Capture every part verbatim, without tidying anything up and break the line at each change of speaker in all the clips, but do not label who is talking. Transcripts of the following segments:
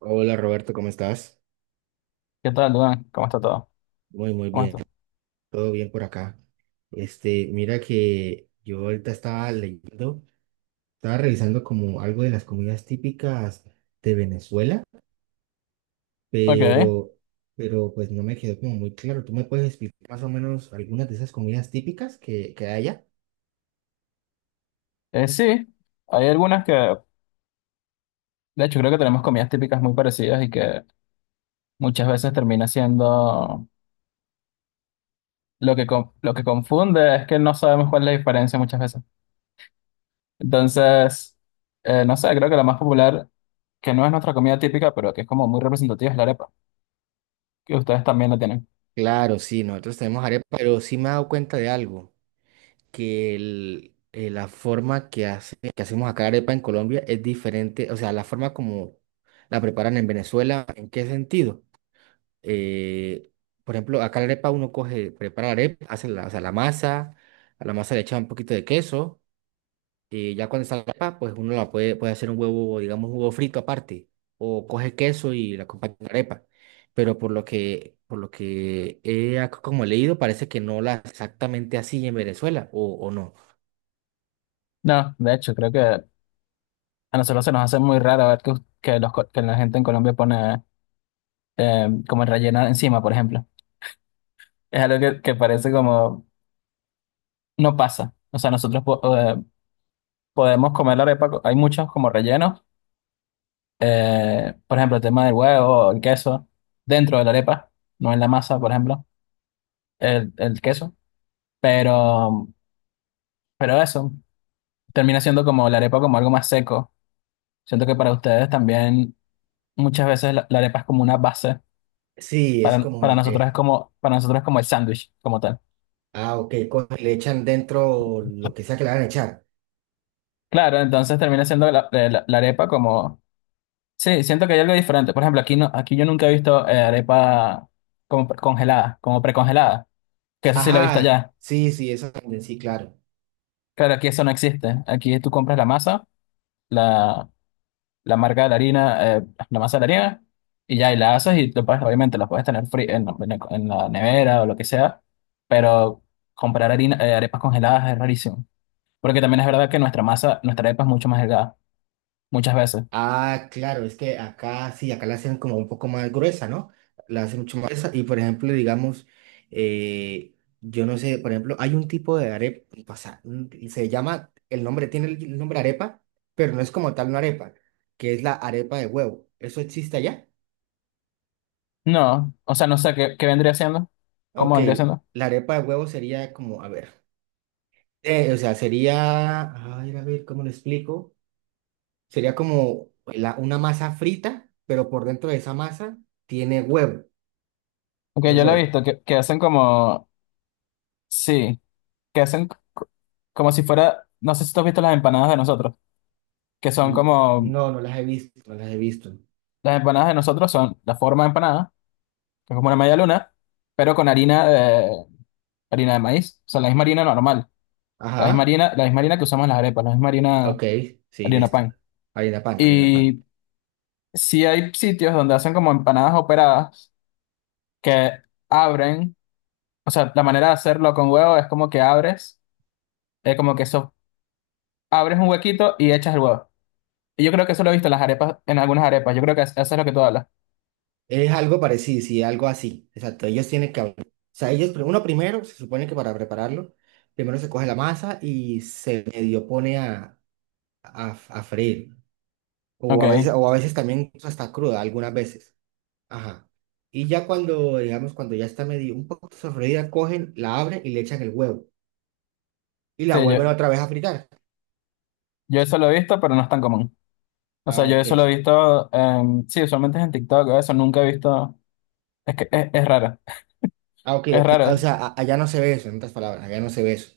Hola Roberto, ¿cómo estás?
¿Qué tal, Duan? ¿Cómo está todo?
Muy, muy
¿Cómo
bien,
está?
todo bien por acá. Este, mira que yo ahorita estaba leyendo, estaba revisando como algo de las comidas típicas de Venezuela,
Ok.
pero, pero pues no me quedó como muy claro. ¿Tú me puedes explicar más o menos algunas de esas comidas típicas que, que hay allá?
Eh, sí, hay algunas que, de hecho, creo que tenemos comidas típicas muy parecidas y que muchas veces termina siendo lo que, con- lo que confunde es que no sabemos cuál es la diferencia muchas veces. Entonces, eh, no sé, creo que la más popular, que no es nuestra comida típica, pero que es como muy representativa, es la arepa, que ustedes también la tienen.
Claro, sí, nosotros tenemos arepa, pero sí me he dado cuenta de algo. Que el- eh, la forma que, hace, que hacemos acá arepa en Colombia es diferente, o sea, la forma como la preparan en Venezuela, ¿en qué sentido? Eh, por ejemplo, acá la arepa uno coge, prepara la arepa, hace la, o sea, la masa, a la masa le echa un poquito de queso, y ya cuando está la arepa, pues uno la puede, puede hacer un huevo, digamos, un huevo frito aparte, o coge queso y la acompaña con arepa. Pero por lo que, por lo que he ac- como leído, parece que no la exactamente así en Venezuela, o, o no.
No, de hecho, creo que a nosotros se nos hace muy raro ver que, que, los, co- que la gente en Colombia pone eh, como rellena encima, por ejemplo. Es algo que, que parece como no pasa. O sea, nosotros po- eh, podemos comer la arepa. co- Hay muchos como rellenos. Eh, por ejemplo, el tema del huevo, el queso, dentro de la arepa, no en la masa, por ejemplo, el, el queso. Pero, pero eso termina siendo como la arepa como algo más seco. Siento que para ustedes también muchas veces la, la arepa es como una base.
Sí, es
Para,
como
para
una... eh,
nosotros es como, para nosotros es como el sándwich, como tal.
Ah, ok, co- le echan dentro lo que sea que le van a echar.
Claro, entonces termina siendo la, la la arepa como sí, siento que hay algo diferente. Por ejemplo, aquí no, aquí yo nunca he visto eh, arepa como pre- congelada, como precongelada, que eso sí lo he visto
Ajá,
allá.
sí, sí, eso también, sí, claro.
Claro, aquí eso no existe. Aquí tú compras la masa, la, la marca de la harina, eh, la masa de la harina, y ya, y la haces y lo puedes- obviamente la puedes tener fría en, en- la en la nevera o lo que sea, pero comprar harina, eh, arepas congeladas es rarísimo. Porque también es verdad que nuestra masa, nuestra arepa es mucho más delgada, muchas veces.
Ah, claro, es que acá sí, acá la hacen como un poco más gruesa, ¿no? La hacen mucho más gruesa. Y por ejemplo, digamos, eh, yo no sé, por ejemplo, hay un tipo de arepa, o sea, un- se llama, el nombre tiene el el nombre arepa, pero no es como tal una arepa, que es la arepa de huevo. ¿Eso existe allá?
No, o sea, no sé qué, qué vendría siendo, cómo
Ok,
vendría siendo.
la arepa de huevo sería como, a ver. Eh, o sea, sería, ay, a ver, ¿cómo lo explico? Sería como la- una masa frita, pero por dentro de esa masa tiene huevo,
Aunque
tiene
yo lo he
huevo.
visto, que, que hacen como, sí, que hacen co- como si fuera, no sé si tú has visto las empanadas de nosotros, que son
Mm,
como,
no, no las he visto, no las he visto.
las empanadas de nosotros son la forma de empanada, que es como una media luna, pero con harina de, harina de maíz, o sea, la misma harina normal, la misma
Ajá,
harina, la misma harina que usamos en las arepas, la misma harina,
ok, sí,
harina
listo.
pan.
Harina pan, harina pan.
Y sí hay sitios donde hacen como empanadas operadas que abren, o sea, la manera de hacerlo con huevo es como que abres, eh, como que eso, abres un huequito y echas el huevo. Y yo creo que eso lo he visto en las arepas, en algunas arepas. Yo creo que es- eso es lo que tú hablas.
Es algo parecido, sí, algo así. Exacto, ellos tienen que abrir. O sea, ellos, pri- uno primero, se supone que para prepararlo, primero se coge la masa y se medio pone a, a, a freír. O a veces,
Ok.
o a veces también incluso está cruda, algunas veces. Ajá. Y ya cuando, digamos, cuando ya está medio un poco sofreída, cogen, la abren y le echan el huevo. Y la
Sí, yo,
vuelven otra vez a fritar.
yo eso lo he visto, pero no es tan común. O sea,
Ah,
yo
ok.
eso lo he visto, em, sí, usualmente es en TikTok, o eso nunca he visto. Es que es, es raro.
Ah, ok.
Es
O
raro.
sea, a- allá no se ve eso, en otras palabras, allá no se ve eso.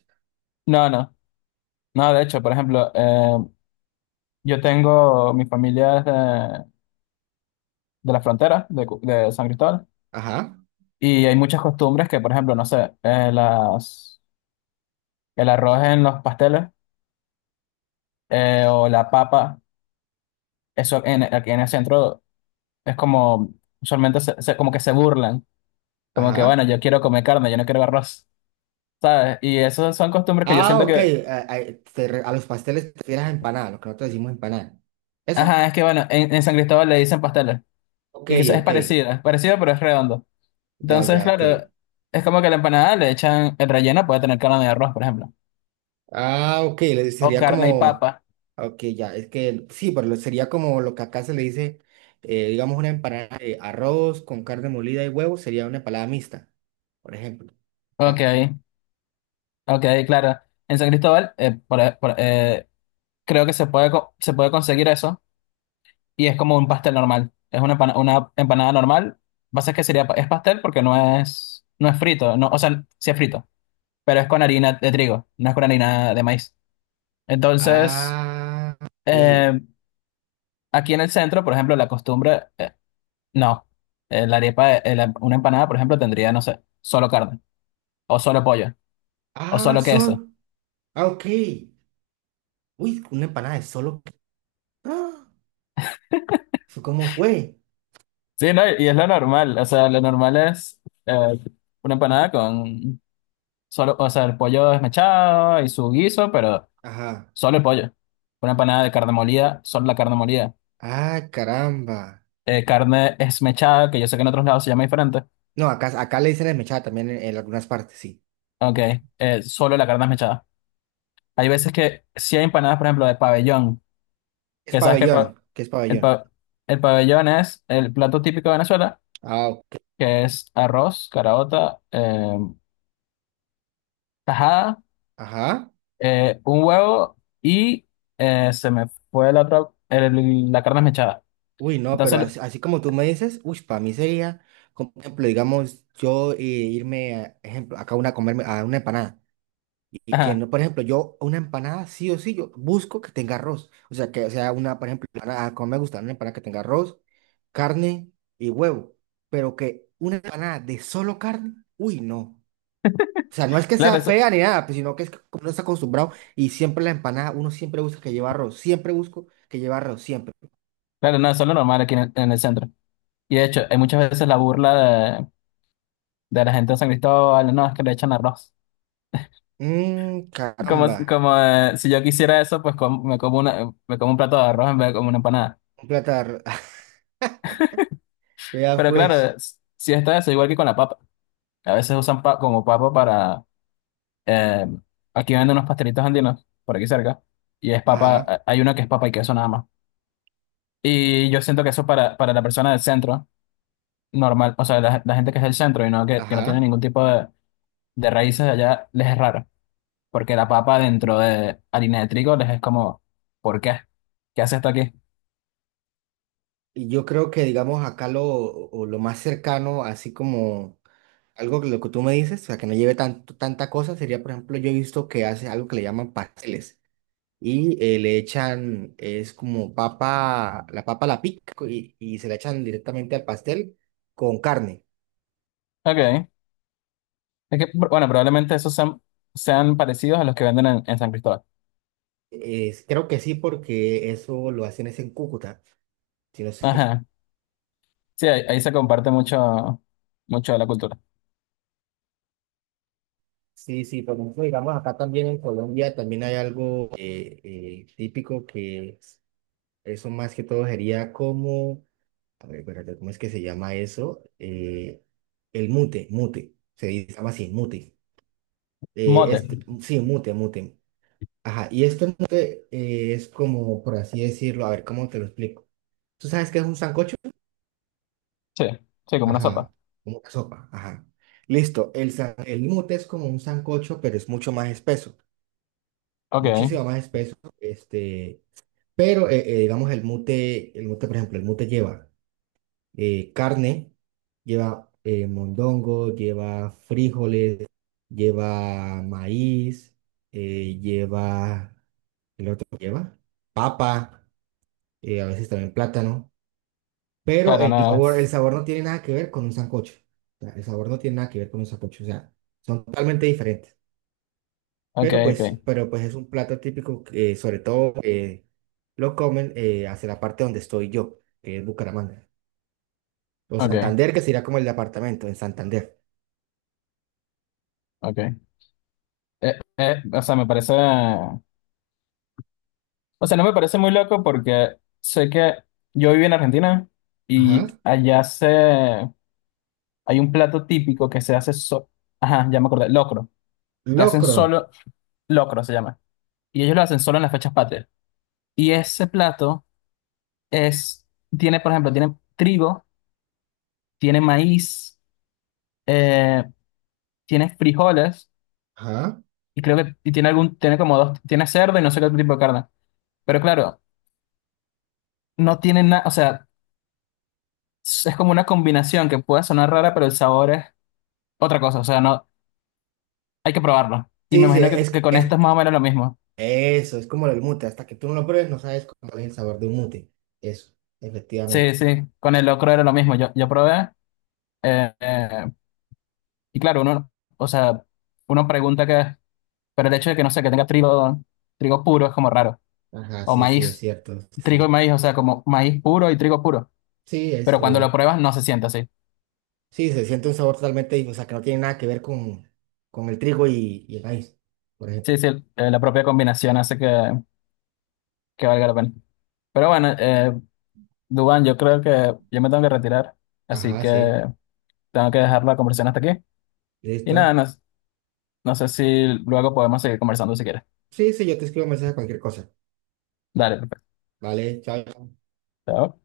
No, no. No, de hecho, por ejemplo, em, yo tengo, mi familia es de, de la frontera, de, Cu- de San Cristóbal,
Ajá,
y hay muchas costumbres que, por ejemplo, no sé, eh, las, el arroz en los pasteles eh, o la papa, eso en, aquí en el centro. Es como, usualmente se- se- como que se burlan, como que, bueno,
ajá.
yo quiero comer carne, yo no quiero arroz, ¿sabes? Y esas son costumbres que yo
Ah,
siento
ok.
que,
A, a- te re- a los pasteles te refieres a empanada, lo que nosotros decimos empanada. ¿Eso?
ajá, es que, bueno, en, en San Cristóbal le dicen pasteles,
Ok,
y que es es
ok.
parecido, es parecido, pero es redondo.
Ya,
Entonces,
ya, ok.
claro, es como que a la empanada le echan, el relleno puede tener carne de arroz, por ejemplo,
Ah, ok, le-
o
sería
carne y
como,
papa.
ah, ok, ya, es que sí, pero lo- sería como lo que acá se le dice, eh, digamos, una empanada de arroz con carne molida y huevo, sería una empanada mixta, por ejemplo.
Ok,
Acá.
ok, claro. En San Cristóbal, eh, por- por- eh, creo que se puede, co- se puede conseguir eso y es como un pastel normal. Es una, empana- una empanada normal. Pasa es que sería, pa- es pastel porque no es, no es frito, no, o sea, sí es frito, pero es con harina de trigo, no es con harina de maíz. Entonces,
Ah, ok.
eh, aquí en el centro, por ejemplo, la costumbre, eh, no, Eh, la arepa, eh, la- una empanada, por ejemplo, tendría, no sé, solo carne, o solo pollo, o
Ah,
solo queso.
sol. Ah, ok. Uy, una empanada de solo. Ah, ¿eso ¿cómo fue?
Sí, no, y es lo normal, o sea, lo normal es eh, una empanada con solo, o sea, el pollo desmechado y su guiso, pero...
Ajá.
solo el pollo. Una empanada de carne molida, solo la carne molida.
Ah, caramba.
Eh, carne esmechada, que yo sé que en otros lados se llama diferente.
No, acá, acá le dicen desmechada también en, en algunas partes, sí.
Ok, eh, solo la carne esmechada. Hay veces que si hay empanadas, por ejemplo, de pabellón,
Es
que sabes que el, pa-
pabellón, ¿qué es
el
pabellón?
pa- el pabellón es el plato típico de Venezuela,
Ah, ok.
que es arroz, caraota, eh, tajada,
Ajá.
eh, un huevo y eh, se me fue la otra, el- la carne esmechada.
Uy, no, pero
Entonces,
as- así, como tú me dices, uy, para mí sería, como por ejemplo, digamos, yo eh, irme, a, ejemplo, acá una a comerme a una empanada. Y que
ajá,
no, por ejemplo, yo una empanada sí o sí, yo busco que tenga arroz. O sea, que sea una, por ejemplo, empanada, como me gusta, una empanada que tenga arroz, carne y huevo. Pero que una empanada de solo carne, uy, no. O sea, no es que
claro,
sea
eso-
fea ni nada, pues, sino que es que como uno está acostumbrado y siempre la empanada, uno siempre busca que lleva arroz, siempre busco que lleva arroz, siempre.
claro, no, eso es lo normal aquí en el en el centro. Y de hecho, hay muchas veces la burla de, de la gente de San Cristóbal, no, es que le echan arroz.
Mmm,
Como,
caramba.
como eh, si yo quisiera eso, pues com- me como una, me como un plato de arroz en vez de como una empanada.
Platar, vea
Pero
pues,
claro, s- si está eso, igual que con la papa. A veces usan pa- como papa para... eh, aquí venden unos pastelitos andinos, por aquí cerca, y es papa,
ajá,
eh, hay uno que es papa y queso nada más. Y yo siento que eso para, para la persona del centro, normal, o sea, la, la gente que es del centro y no, que, que no tiene
ajá.
ningún tipo de, de raíces allá, les es raro. Porque la papa dentro de harina de trigo les es como, ¿por qué? ¿Qué hace esto aquí?
Y yo creo que, digamos, acá lo, o lo más cercano, así como algo que lo que tú me dices, o sea, que no lleve tanto, tanta cosa, sería, por ejemplo, yo he visto que hace algo que le llaman pasteles y eh, le echan, es como papa, la papa la pica y, y se la echan directamente al pastel con carne.
Ok. Es que, bueno, probablemente esos sean, sean parecidos a los que venden en, en San Cristóbal.
Es- creo que sí, porque eso lo hacen es en Cúcuta, si no.
Ajá. Sí, ahí, ahí se comparte mucho, mucho de la cultura.
Sí, sí, por ejemplo, digamos, acá también en Colombia también hay algo eh, eh, típico que es- eso más que todo sería como, a ver, espérate, ¿cómo es que se llama eso? Eh, el mute, mute, se dice- se llama así, mute. Eh, este,
Mote.
sí, mute, mute. Ajá, y este mute eh, es como, por así decirlo, a ver, ¿cómo te lo explico? ¿Tú sabes qué es un sancocho?
Sí, sí, como una sopa.
Ajá, como una sopa, ajá. Listo, el, san- el mute es como un sancocho, pero es mucho más espeso.
Ok.
Muchísimo más espeso, este, pero eh, eh, digamos el mute, el mute, por ejemplo, el mute lleva eh, carne, lleva eh, mondongo, lleva frijoles, lleva maíz, eh, lleva, el otro lleva papa, eh, a veces también plátano, pero
Claro,
el
no
sabor, el
es
sabor no tiene nada que ver con un sancocho, o sea, el sabor no tiene nada que ver con un sancocho, o sea, son totalmente diferentes.
ok,
Pero
ok,
pues, pero pues es un plato típico que sobre todo eh, lo comen eh, hacia la parte donde estoy yo, que es Bucaramanga. O
ok,
Santander, que sería como el departamento en Santander.
ok. Eh, eh, o sea, me parece... O sea, no me parece muy loco porque sé que yo viví en Argentina y
Ajá.
allá se... hay un plato típico que se hace so ajá, ya me acordé, locro, que hacen
Locron.
solo, locro se llama, y ellos lo hacen solo en las fechas patrias. Y ese plato es, tiene, por ejemplo, tiene trigo, tiene maíz, eh, tiene frijoles,
Ajá.
y creo que y tiene algún, tiene como dos, tiene cerdo y no sé qué otro tipo de carne. Pero claro, no tiene nada, o sea, es como una combinación que puede sonar rara, pero el sabor es otra cosa, o sea, no, hay que probarlo. Y me
Sí, sí,
imagino que,
es,
que con
es
esto es más o menos lo mismo.
eso, es como el mute. Hasta que tú no lo pruebes, no sabes cuál es el sabor de un mute. Eso,
Sí,
efectivamente.
sí, con el locro era lo mismo. Yo, yo probé. Eh, eh, y claro, uno, o sea, uno pregunta que, pero el hecho de que no sé, que tenga trigo, trigo puro es como raro.
Ajá,
O
sí, sí, es
maíz,
cierto.
trigo y
Sí.
maíz, o sea, como maíz puro y trigo puro.
Sí, es,
Pero cuando lo
eh,
pruebas no se siente así.
sí, se siente un sabor totalmente, dif- o sea, que no tiene nada que ver con, con el trigo y, y el maíz, por ejemplo.
Sí, sí, eh, la propia combinación hace que, que valga la pena. Pero bueno, eh, Dubán, yo creo que yo me tengo que retirar, así
Ajá,
que
sí.
tengo que dejar la conversación hasta aquí. Y nada,
Listo.
no, no sé si luego podemos seguir conversando si quieres.
Sí, sí, yo te escribo un mensaje cualquier cosa.
Dale, perfecto.
Vale, chao,
Chao.